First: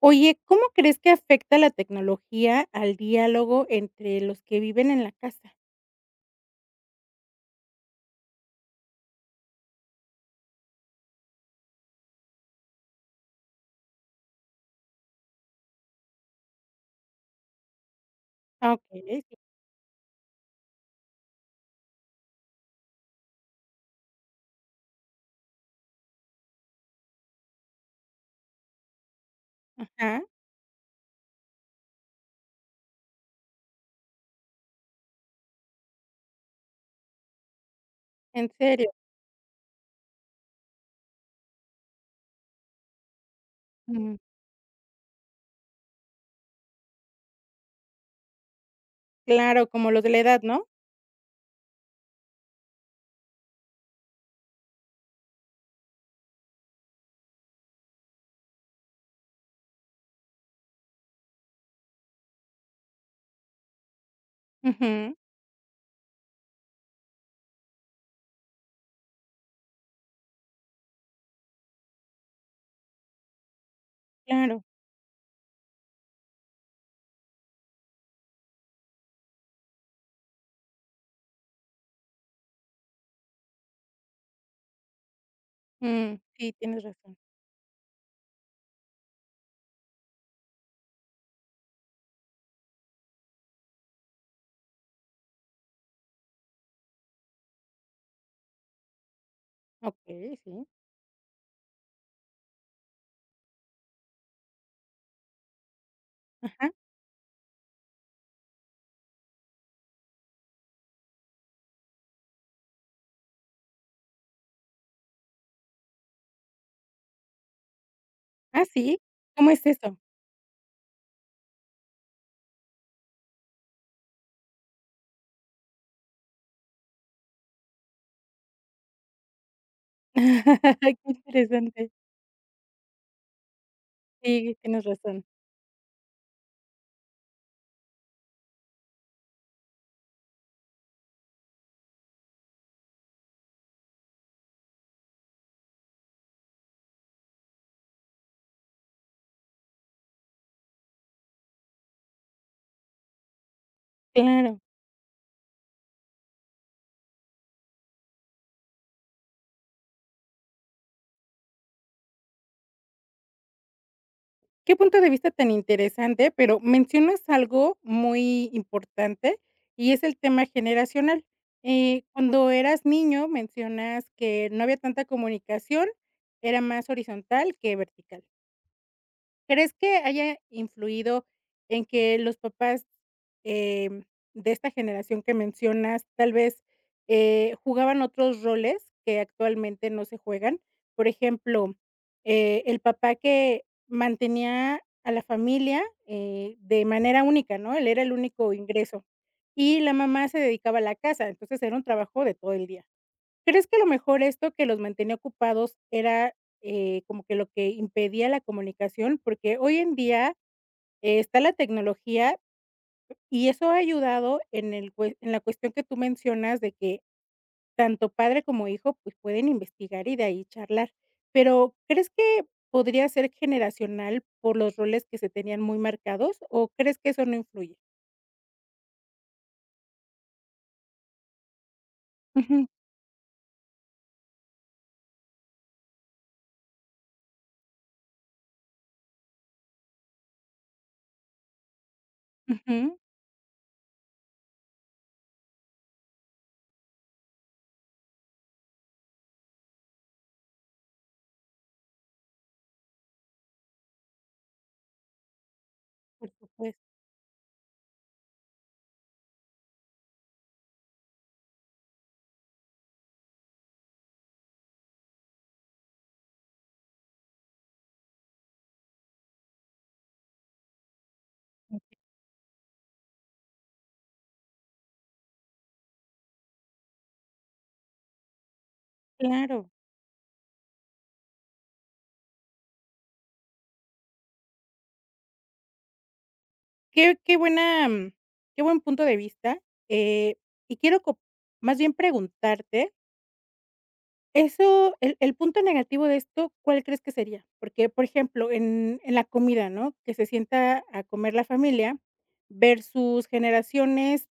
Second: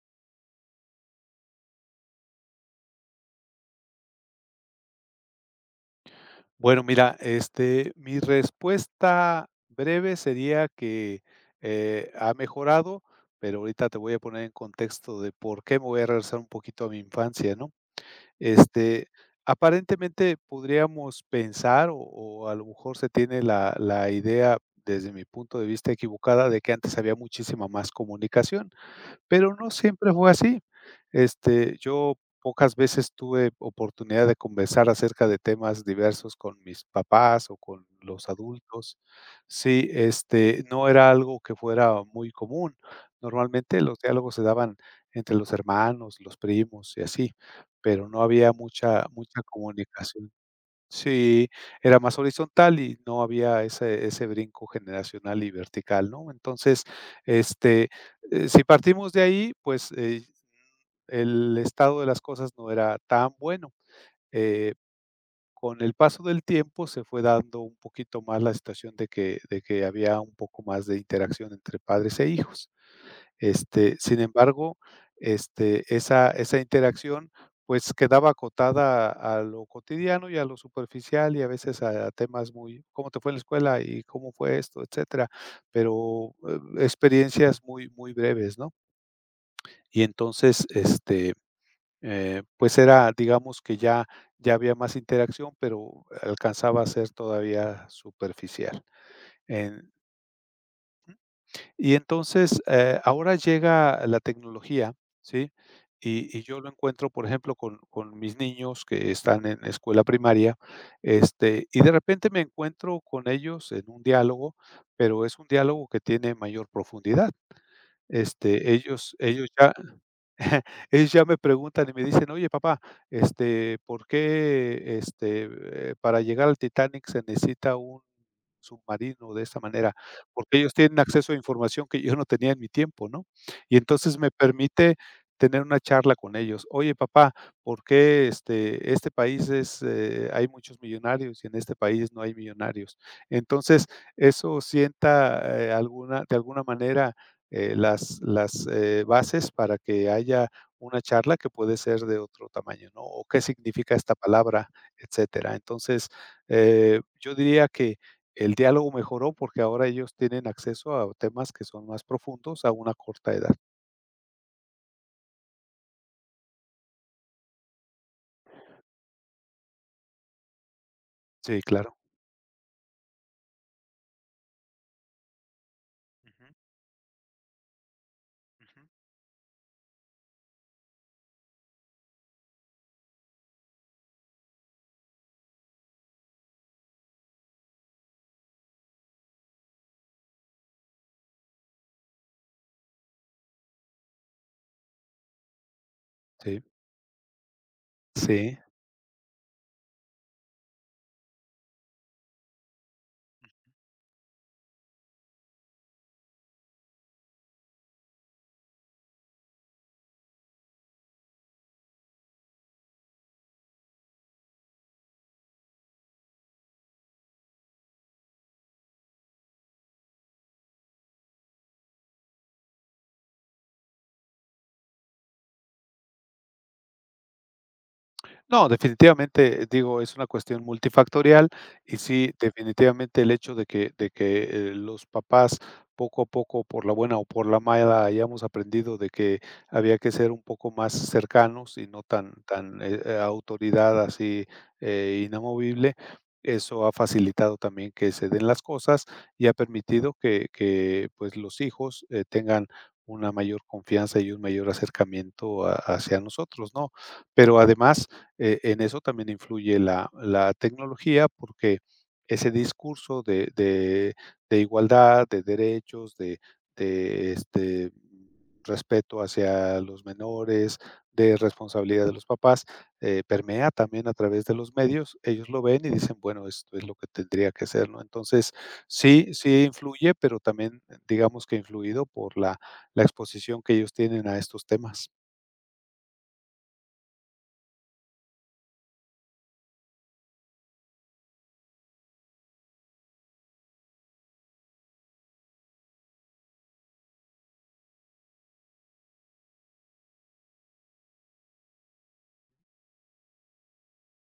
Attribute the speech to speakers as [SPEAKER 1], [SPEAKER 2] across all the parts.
[SPEAKER 1] Oye, ¿cómo crees que afecta la tecnología al diálogo entre los que viven en la casa?
[SPEAKER 2] Bueno, mira, mi respuesta breve sería que, ha mejorado, pero ahorita te voy a poner en contexto de por qué me voy a regresar un poquito a mi infancia, ¿no?
[SPEAKER 1] Ah, okey,
[SPEAKER 2] Este,
[SPEAKER 1] sí.
[SPEAKER 2] aparentemente podríamos pensar, o a lo mejor se tiene la idea, desde mi punto de vista equivocada, de que antes había muchísima más comunicación. Pero no siempre
[SPEAKER 1] Ajá,
[SPEAKER 2] fue así. Yo pocas veces tuve oportunidad de conversar acerca de temas diversos con mis papás o con los
[SPEAKER 1] ¿en serio?
[SPEAKER 2] adultos. Sí, no era algo que fuera muy común. Normalmente los
[SPEAKER 1] Mm,
[SPEAKER 2] diálogos se daban entre los hermanos, los primos y así, pero no había mucha
[SPEAKER 1] claro, como los de la
[SPEAKER 2] comunicación.
[SPEAKER 1] edad, ¿no?
[SPEAKER 2] Sí, era más horizontal y no había ese brinco generacional y vertical, ¿no? Entonces, este, si partimos de ahí, pues, el estado de las cosas no era tan bueno. Eh,
[SPEAKER 1] Ujú,
[SPEAKER 2] con el paso del tiempo se fue dando un poquito más la situación de que había un poco más de interacción entre padres e hijos. Sin
[SPEAKER 1] claro.
[SPEAKER 2] embargo, esa interacción, pues, quedaba acotada a lo cotidiano y a lo superficial, y a veces a temas muy: "¿Cómo te fue en la escuela?", y "¿Cómo fue esto?", etcétera,
[SPEAKER 1] Mm,
[SPEAKER 2] pero,
[SPEAKER 1] sí, tienes razón.
[SPEAKER 2] experiencias muy breves, ¿no? Y entonces, pues, era, digamos, que ya había más interacción, pero alcanzaba a ser todavía superficial. En
[SPEAKER 1] Okey, sí.
[SPEAKER 2] Y entonces, ahora llega la tecnología, ¿sí? Y yo lo
[SPEAKER 1] Ajá.
[SPEAKER 2] encuentro, por ejemplo, con mis niños que están en escuela primaria, y de repente me encuentro con ellos en un diálogo, pero es un diálogo que tiene mayor profundidad.
[SPEAKER 1] Ah,
[SPEAKER 2] Este,
[SPEAKER 1] ¿sí?
[SPEAKER 2] ellos ellos
[SPEAKER 1] ¿Cómo es
[SPEAKER 2] ya
[SPEAKER 1] eso?
[SPEAKER 2] Ellos ya me preguntan y me dicen: "Oye, papá, este, ¿por qué, este, para llegar al Titanic se necesita un submarino de esta manera?". Porque ellos
[SPEAKER 1] Qué
[SPEAKER 2] tienen acceso a información
[SPEAKER 1] interesante.
[SPEAKER 2] que yo no tenía en mi tiempo, ¿no? Y entonces me
[SPEAKER 1] Sí, tienes
[SPEAKER 2] permite
[SPEAKER 1] razón.
[SPEAKER 2] tener una charla con ellos. "Oye, papá, ¿por qué, este país es, hay muchos millonarios y en este país no hay millonarios?". Entonces, eso sienta, alguna de alguna manera las bases para que haya una charla que puede ser de otro tamaño, ¿no? O qué significa esta
[SPEAKER 1] Claro.
[SPEAKER 2] palabra, etcétera. Entonces, yo diría que el diálogo mejoró porque ahora ellos tienen acceso a temas que son más profundos a una corta edad.
[SPEAKER 1] Qué punto de vista tan interesante, pero mencionas algo muy importante y es el tema generacional.
[SPEAKER 2] Sí, claro.
[SPEAKER 1] Cuando eras niño mencionas que no había tanta comunicación,
[SPEAKER 2] Ujú,
[SPEAKER 1] era más horizontal que vertical.
[SPEAKER 2] ujú.
[SPEAKER 1] ¿Crees que haya influido en que los papás, em, de esta generación que mencionas, tal vez, jugaban otros roles que actualmente no se juegan? Por ejemplo, el papá que mantenía a la familia,
[SPEAKER 2] Sí,
[SPEAKER 1] de manera única, ¿no? Él era el único
[SPEAKER 2] sí.
[SPEAKER 1] ingreso, y la mamá se dedicaba a la casa, entonces era un trabajo de todo el día. ¿Crees que a lo mejor esto que los mantenía ocupados era, como que lo que impedía la comunicación? Porque hoy en día está la tecnología y eso ha ayudado en el cue en la cuestión que tú mencionas de que tanto padre como hijo, pues, pueden investigar y de ahí charlar. Pero, ¿crees que podría ser generacional por los roles que se tenían muy marcados o crees que eso no influye?
[SPEAKER 2] No, definitivamente, digo, es una cuestión multifactorial y sí,
[SPEAKER 1] Ujú,
[SPEAKER 2] definitivamente el hecho de que, los papás poco a poco, por la buena o por la mala, hayamos aprendido de que había que ser un poco más cercanos y no tan,
[SPEAKER 1] ujú,
[SPEAKER 2] autoridad así, inamovible. Eso ha facilitado también que se den las cosas y ha permitido que, pues, los hijos, tengan una mayor confianza y un mayor acercamiento ha hacia
[SPEAKER 1] por
[SPEAKER 2] nosotros,
[SPEAKER 1] supuesto,
[SPEAKER 2] ¿no? Pero además en eso también influye la tecnología, porque ese discurso de igualdad, de derechos, de, respeto hacia los menores, de responsabilidad de los papás, permea también a través de los medios. Ellos lo ven y dicen: "Bueno, esto es lo que tendría que ser", ¿no? Entonces, sí
[SPEAKER 1] claro.
[SPEAKER 2] influye, pero también digamos que influido por la exposición que ellos tienen a estos temas.
[SPEAKER 1] Qué buena, qué buen punto de vista, eh, y quiero co más bien preguntarte eso, el punto negativo de esto, ¿cuál crees que sería? Porque, por ejemplo, en la comida, ¿no? Que se sienta a comer la familia versus generaciones,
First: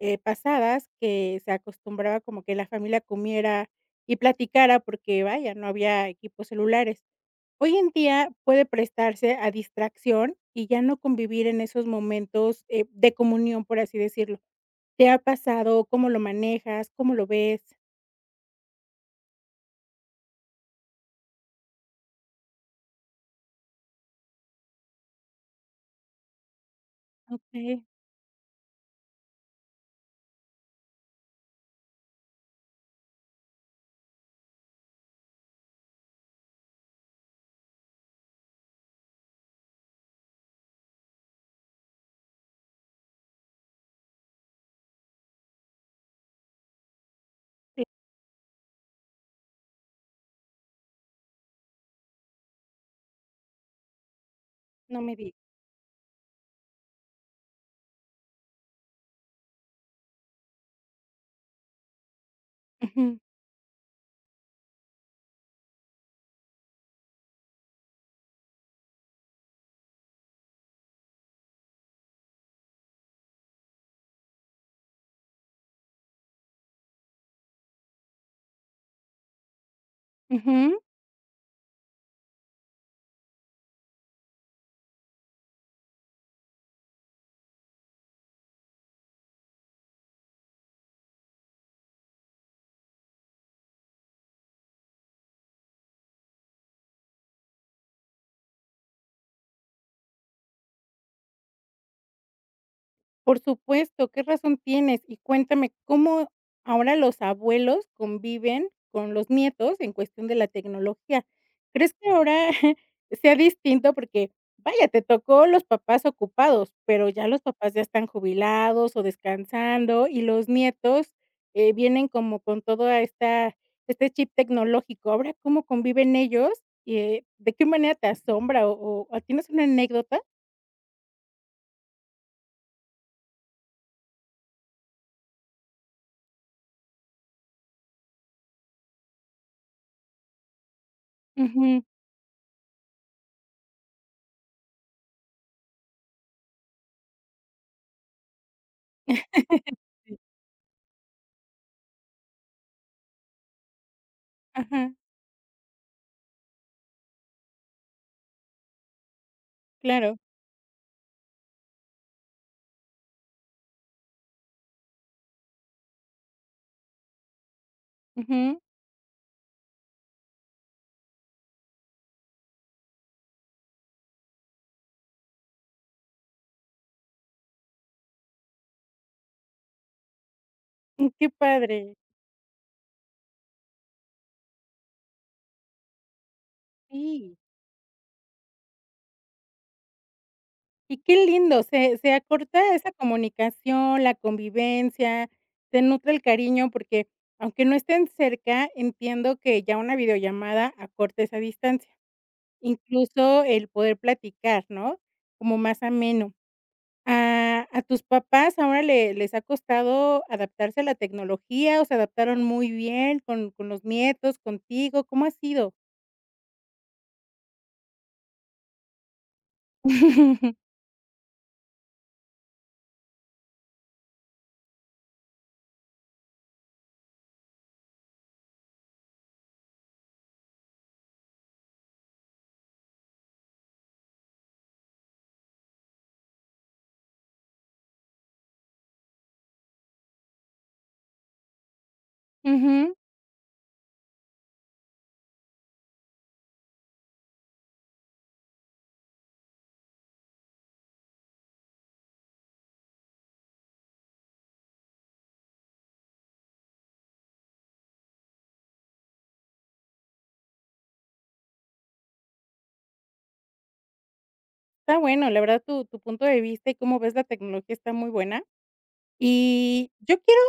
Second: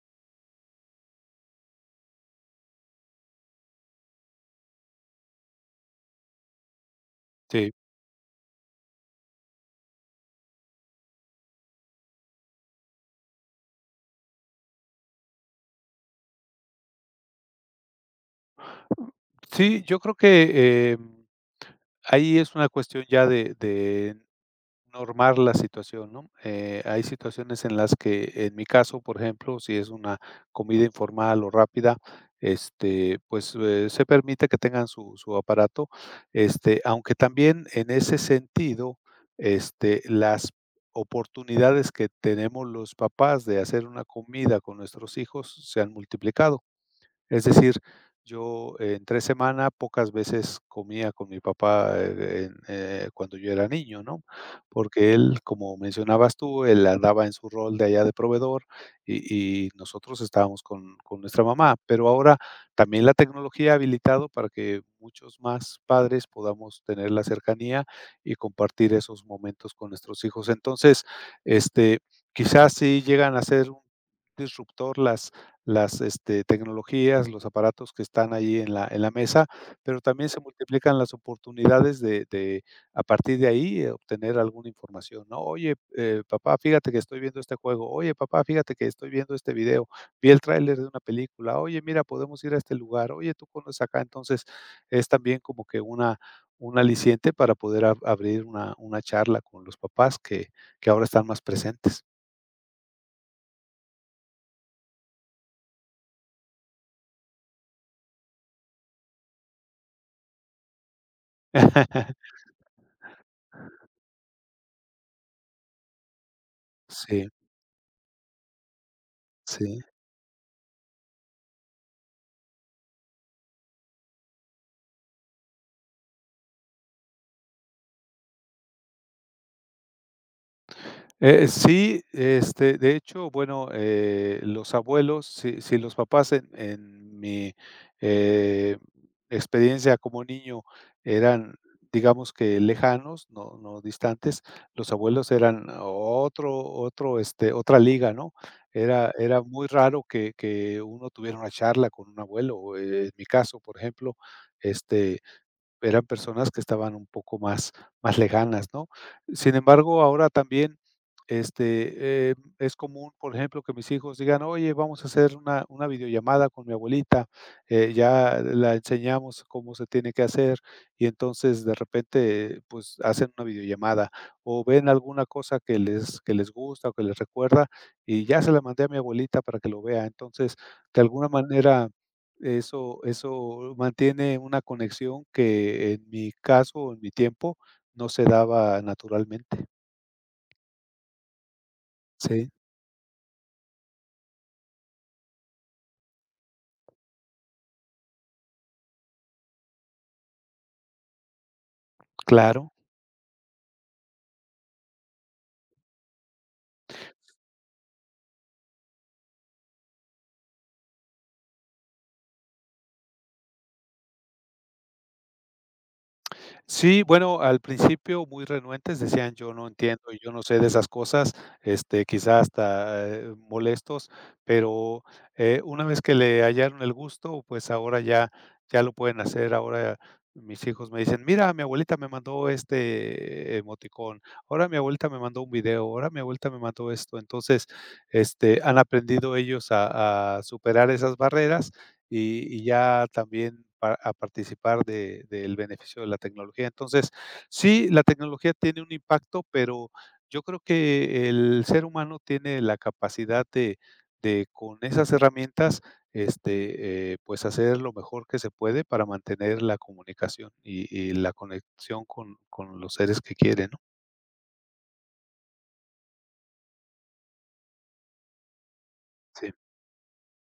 [SPEAKER 1] pasadas que se acostumbraba como que la familia comiera y platicara porque, vaya, no había equipos celulares.
[SPEAKER 2] Sí.
[SPEAKER 1] Hoy en día puede prestarse a distracción y ya no convivir en esos momentos, de comunión, por así decirlo. ¿Te ha pasado? ¿Cómo lo manejas? ¿Cómo lo ves?
[SPEAKER 2] Sí, yo creo que, ahí es una cuestión ya de normar la situación, ¿no? Hay situaciones en
[SPEAKER 1] Okey.
[SPEAKER 2] las que, en mi caso, por ejemplo, si es una comida informal o rápida, pues, se permite que tengan su aparato, aunque también en ese sentido, las oportunidades que tenemos los papás de hacer una comida con nuestros hijos se han multiplicado. Es decir,
[SPEAKER 1] Sí,
[SPEAKER 2] yo entre semana pocas veces comía con mi papá, cuando yo era niño, ¿no?
[SPEAKER 1] no
[SPEAKER 2] Porque
[SPEAKER 1] me
[SPEAKER 2] él,
[SPEAKER 1] digas.
[SPEAKER 2] como mencionabas tú, él andaba en su rol de allá de proveedor y nosotros estábamos con nuestra mamá. Pero ahora también la
[SPEAKER 1] Ujú,
[SPEAKER 2] tecnología ha habilitado para que muchos más padres podamos tener la cercanía y compartir esos momentos con nuestros hijos. Entonces, este, quizás sí llegan a ser un disruptor las, tecnologías, los aparatos que están ahí en la mesa, pero también se
[SPEAKER 1] ujú,
[SPEAKER 2] multiplican las oportunidades de, a partir de ahí, obtener alguna información, ¿no? Oye, papá, fíjate que estoy viendo este juego. Oye, papá, fíjate que estoy viendo este video. Vi el tráiler de una película. Oye, mira, podemos ir a este lugar. Oye, tú conoces acá. Entonces, es también como que una un aliciente para poder ab abrir una charla con los papás que ahora están más presentes.
[SPEAKER 1] por supuesto, ¿qué razón tienes? Y cuéntame, ¿cómo ahora los abuelos conviven con los nietos en cuestión de la tecnología? ¿Crees que ahora sea distinto? Porque, vaya, te tocó los papás ocupados, pero
[SPEAKER 2] Sí,
[SPEAKER 1] ya los papás ya están jubilados o
[SPEAKER 2] sí.
[SPEAKER 1] descansando, y los nietos, vienen como con toda esta este chip tecnológico. Ahora, ¿cómo conviven ellos? Y, ¿de qué manera te asombra o tienes una anécdota?
[SPEAKER 2] Sí, de hecho, bueno, los abuelos, si los papás en mi eh, experiencia como niño eran,
[SPEAKER 1] Ujú.
[SPEAKER 2] digamos que lejanos, no, no distantes, los abuelos eran otro, otro, otra liga, ¿no? Era, era muy raro que uno tuviera una charla con un abuelo. En mi caso, por ejemplo,
[SPEAKER 1] Ajá,
[SPEAKER 2] este, eran personas que estaban un poco más lejanas, ¿no? Sin embargo,
[SPEAKER 1] claro.
[SPEAKER 2] ahora también, es común, por ejemplo, que mis hijos digan: "Oye, vamos a hacer una videollamada con mi abuelita, ya
[SPEAKER 1] Ujú.
[SPEAKER 2] la enseñamos cómo se tiene que hacer", y entonces, de repente, pues, hacen una videollamada, o ven alguna cosa que les gusta o que les recuerda, y ya se la mandé a mi abuelita para que lo vea. Entonces, de
[SPEAKER 1] Mm,
[SPEAKER 2] alguna
[SPEAKER 1] qué
[SPEAKER 2] manera
[SPEAKER 1] padre.
[SPEAKER 2] eso mantiene una conexión que en mi caso, en mi
[SPEAKER 1] Sí.
[SPEAKER 2] tiempo, no se daba naturalmente.
[SPEAKER 1] Y qué lindo, se
[SPEAKER 2] Sí,
[SPEAKER 1] acorta esa comunicación, la convivencia, se nutre el cariño, porque aunque no estén cerca, entiendo que ya una videollamada acorta esa distancia.
[SPEAKER 2] claro.
[SPEAKER 1] Incluso el poder platicar, ¿no? Como más ameno. ¿A tus papás ahora le les ha costado adaptarse a la tecnología, o se adaptaron muy bien con los nietos, contigo? ¿Cómo ha sido?
[SPEAKER 2] Sí, bueno, al principio muy renuentes, decían: "Yo no entiendo, yo no sé de esas cosas", quizás hasta, molestos, pero, una vez que le hallaron el gusto, pues ahora ya lo pueden hacer. Ahora mis hijos me dicen: "Mira, mi abuelita me mandó este emoticón, ahora mi abuelita me mandó un video, ahora mi abuelita me mandó esto". Entonces, han aprendido ellos a superar esas barreras y
[SPEAKER 1] Ujú.
[SPEAKER 2] ya también pa a participar de del beneficio de la tecnología. Entonces, sí, la tecnología tiene un impacto, pero yo creo que el ser humano tiene la capacidad de con esas herramientas, pues, hacer lo mejor que se puede para mantener la comunicación y la conexión con los seres que quiere, ¿no?
[SPEAKER 1] Está bueno, la verdad tu punto de vista y cómo ves la tecnología está muy buena.
[SPEAKER 2] Sí.
[SPEAKER 1] Y yo quiero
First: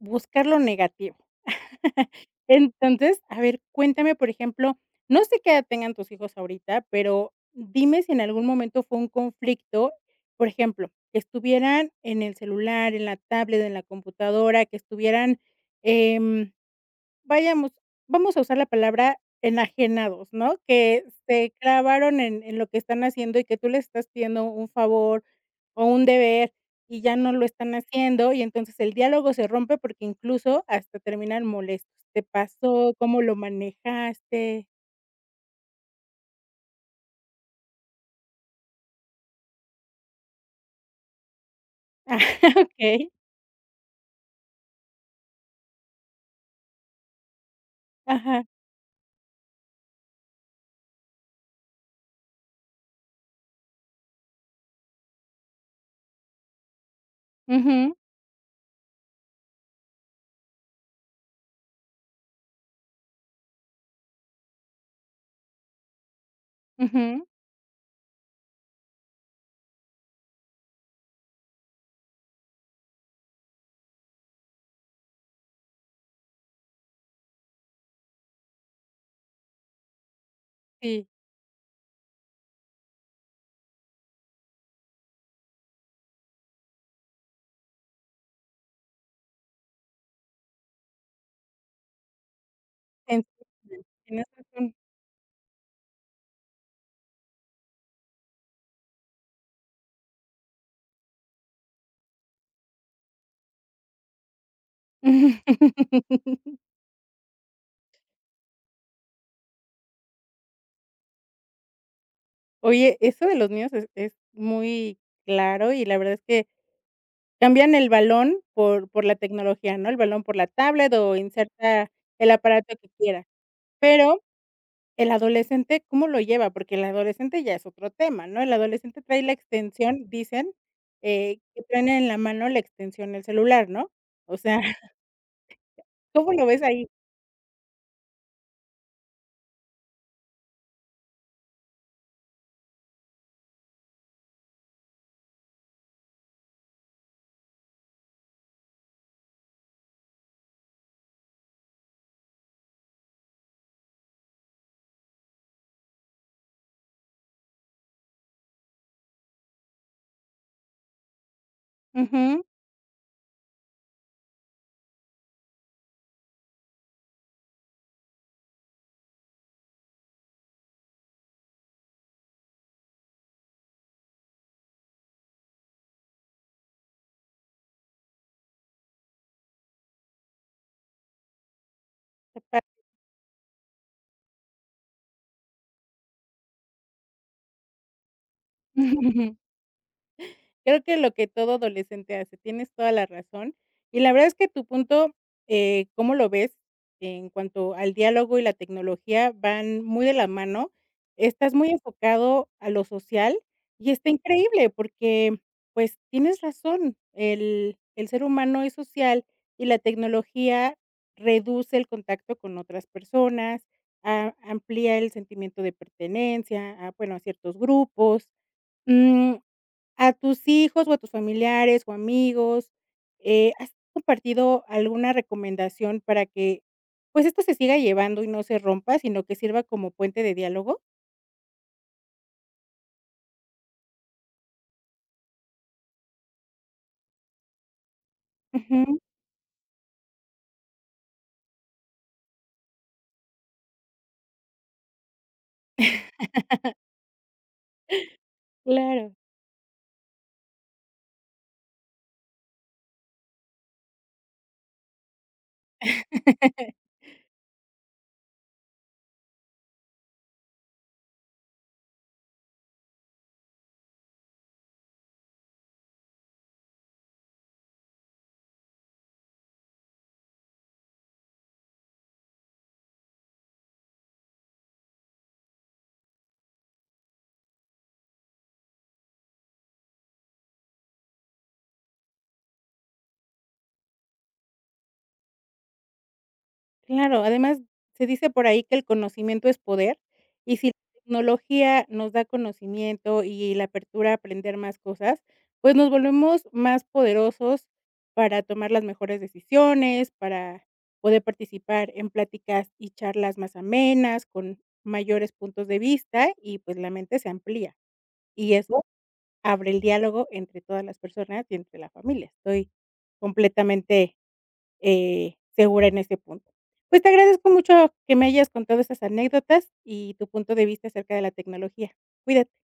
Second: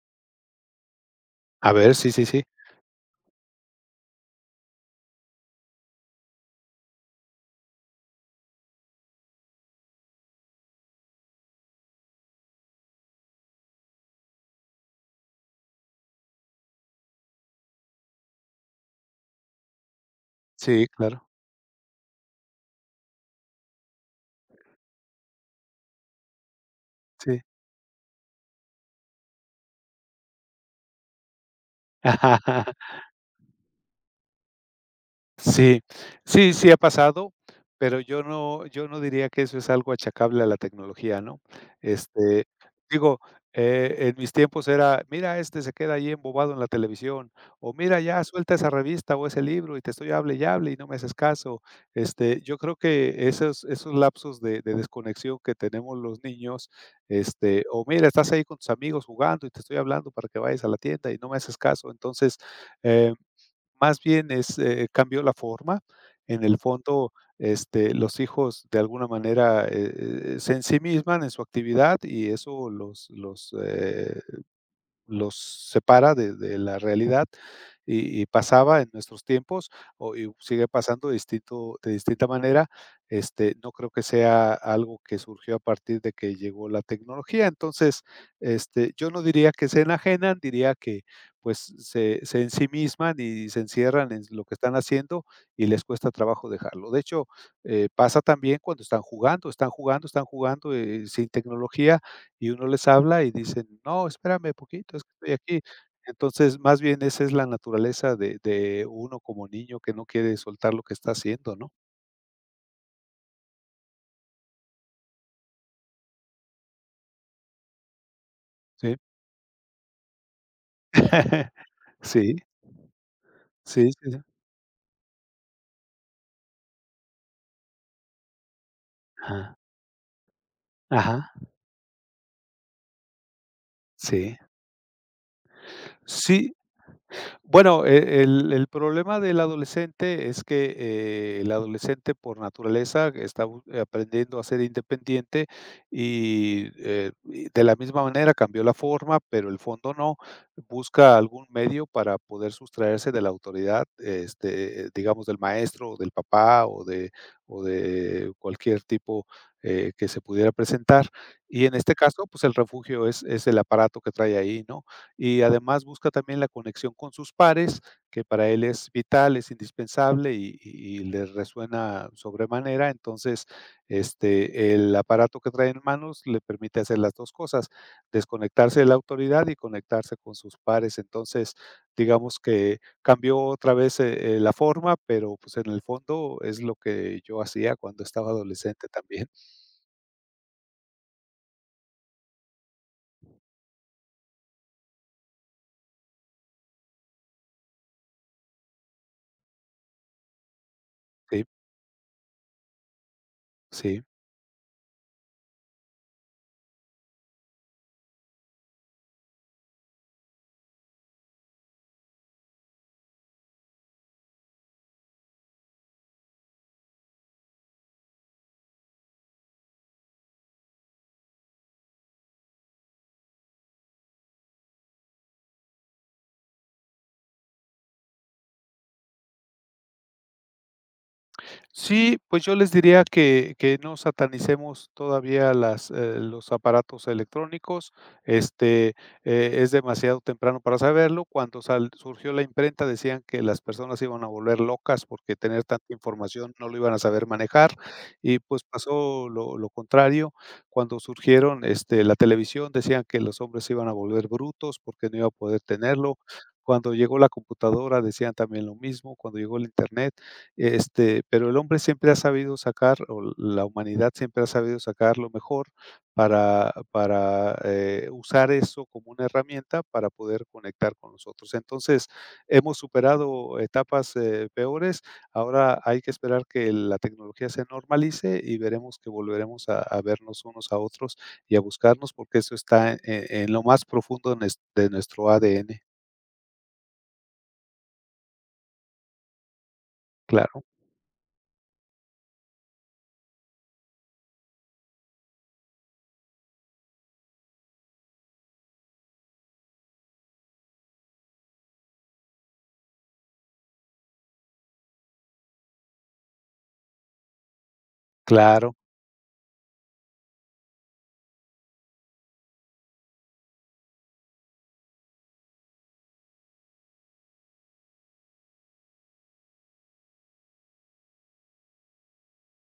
[SPEAKER 1] buscar lo negativo.
[SPEAKER 2] A ver, sí, sí, sí.
[SPEAKER 1] Entonces, a ver, cuéntame, por ejemplo, no sé qué edad tengan tus hijos ahorita, pero dime si en algún momento fue un conflicto, por ejemplo, que estuvieran en el celular, en la tablet, en la computadora, que estuvieran, em Vayamos, vamos a usar la palabra enajenados, ¿no?
[SPEAKER 2] Sí,
[SPEAKER 1] Que
[SPEAKER 2] claro,
[SPEAKER 1] se clavaron en lo que están haciendo y que tú les estás pidiendo un favor o un deber y ya no
[SPEAKER 2] sí.
[SPEAKER 1] lo están haciendo, y entonces el diálogo se rompe porque incluso hasta terminan molestos. ¿Te pasó? ¿Cómo lo manejaste?
[SPEAKER 2] Sí, sí, sí ha pasado, pero yo no diría que eso es algo achacable a la tecnología, ¿no? Este,
[SPEAKER 1] Ah, okey.
[SPEAKER 2] digo, en mis tiempos era: "Mira, este se queda ahí embobado en la televisión", o "Mira, ya
[SPEAKER 1] Ajá.
[SPEAKER 2] suelta esa revista o ese libro y te estoy hable y hable y no me haces caso". Yo creo que esos lapsos de desconexión que tenemos los niños, o
[SPEAKER 1] Ujú,
[SPEAKER 2] "Mira, estás ahí con tus amigos jugando y te estoy hablando para que vayas a la tienda y no me haces caso". Entonces, eh más bien es, cambió la forma. En el fondo,
[SPEAKER 1] ujú.
[SPEAKER 2] los hijos de alguna manera, se ensimisman en su actividad y eso los separa de la realidad, y pasaba en nuestros tiempos, o y sigue
[SPEAKER 1] Sí,
[SPEAKER 2] pasando de distinto de distinta manera, no creo que sea algo que surgió a partir de que llegó la tecnología. Entonces, yo no diría que se enajenan, diría que, pues, se ensimisman
[SPEAKER 1] te
[SPEAKER 2] y se encierran en
[SPEAKER 1] tienes
[SPEAKER 2] lo que están
[SPEAKER 1] razón.
[SPEAKER 2] haciendo y les cuesta trabajo dejarlo. De hecho, pasa también cuando están jugando, sin tecnología y uno les habla y dicen: "No, espérame poquito, es que estoy aquí". Entonces, más bien esa es la naturaleza de uno como niño que no quiere soltar lo que está haciendo, ¿no?
[SPEAKER 1] Oye, eso de los niños es muy claro y la verdad es que cambian el balón por
[SPEAKER 2] Sí.
[SPEAKER 1] por la tecnología, ¿no? El balón por la tablet o inserta el
[SPEAKER 2] Sí,
[SPEAKER 1] aparato que quiera.
[SPEAKER 2] sí, sí, sí.
[SPEAKER 1] Pero el adolescente, ¿cómo lo lleva? Porque el adolescente ya es otro tema, ¿no? El adolescente trae la
[SPEAKER 2] Ajá.
[SPEAKER 1] extensión, dicen,
[SPEAKER 2] Ajá.
[SPEAKER 1] que traen en la mano la extensión del celular, ¿no? O
[SPEAKER 2] Sí.
[SPEAKER 1] sea, ¿cómo lo
[SPEAKER 2] Sí.
[SPEAKER 1] ves ahí?
[SPEAKER 2] Bueno, el problema del adolescente es que, el adolescente por naturaleza está bu aprendiendo a ser independiente y de la misma manera cambió la forma, pero el fondo no. Busca algún medio para poder sustraerse de la autoridad, digamos, del maestro o del papá o de cualquier tipo, que se pudiera presentar. Y en este caso, pues
[SPEAKER 1] Ujú.
[SPEAKER 2] el refugio es el aparato que trae ahí, ¿no? Y además busca también la conexión con sus pares, que para él es vital, es indispensable y le resuena sobremanera. Entonces, el aparato que trae en manos le permite hacer las dos cosas, desconectarse de la autoridad y conectarse con sus pares. Entonces, digamos
[SPEAKER 1] Capaz.
[SPEAKER 2] que cambió otra vez la forma, pero pues en el fondo es lo que yo hacía cuando estaba adolescente también.
[SPEAKER 1] Creo que lo que todo adolescente hace, tienes toda la razón. Y la verdad es que tu punto, cómo lo ves en cuanto al diálogo y la tecnología van muy de la mano.
[SPEAKER 2] Sí,
[SPEAKER 1] Estás muy enfocado a lo social y
[SPEAKER 2] sí.
[SPEAKER 1] está increíble porque, pues, tienes razón, el ser humano es social y la tecnología reduce el contacto con otras personas, a amplía el sentimiento de pertenencia a, bueno, a ciertos grupos. Mm. A tus hijos, o a tus familiares, o amigos, ¿has compartido alguna recomendación para que, pues, esto se siga llevando y no se rompa, sino que sirva como puente de diálogo?
[SPEAKER 2] Sí, pues yo les diría que no satanicemos todavía las, los aparatos electrónicos, este,
[SPEAKER 1] Ujú,
[SPEAKER 2] es demasiado temprano para saberlo. Cuando sal surgió la imprenta, decían que las personas se iban a volver locas porque tener tanta información no lo iban a saber manejar, y pues
[SPEAKER 1] claro.
[SPEAKER 2] pasó lo contrario. Cuando surgieron, la televisión, decían que los hombres se iban a volver brutos porque no iba a poder tenerlo. Cuando llegó la computadora, decían también lo mismo. Cuando llegó el Internet, pero el hombre siempre ha sabido sacar, o la humanidad siempre ha sabido sacar lo mejor para, usar eso como una herramienta para poder conectar con nosotros. Entonces, hemos superado etapas, peores, ahora hay que esperar que la tecnología se normalice y veremos que volveremos a vernos unos a otros y a buscarnos, porque eso está en en lo más profundo de nuestro ADN.
[SPEAKER 1] Claro, además, se dice por ahí que el conocimiento es poder, y
[SPEAKER 2] Claro,
[SPEAKER 1] si la tecnología nos da conocimiento y la apertura a aprender más cosas, pues nos volvemos más poderosos para tomar las mejores decisiones, para poder participar en pláticas y charlas más amenas, con mayores puntos de vista y, pues, la mente se amplía, y
[SPEAKER 2] claro.
[SPEAKER 1] eso abre el diálogo entre todas las personas y entre la familia. Estoy completamente segura en ese punto. Pues, te agradezco mucho que me hayas contado estas anécdotas y tu punto de vista acerca de la tecnología. Cuídate.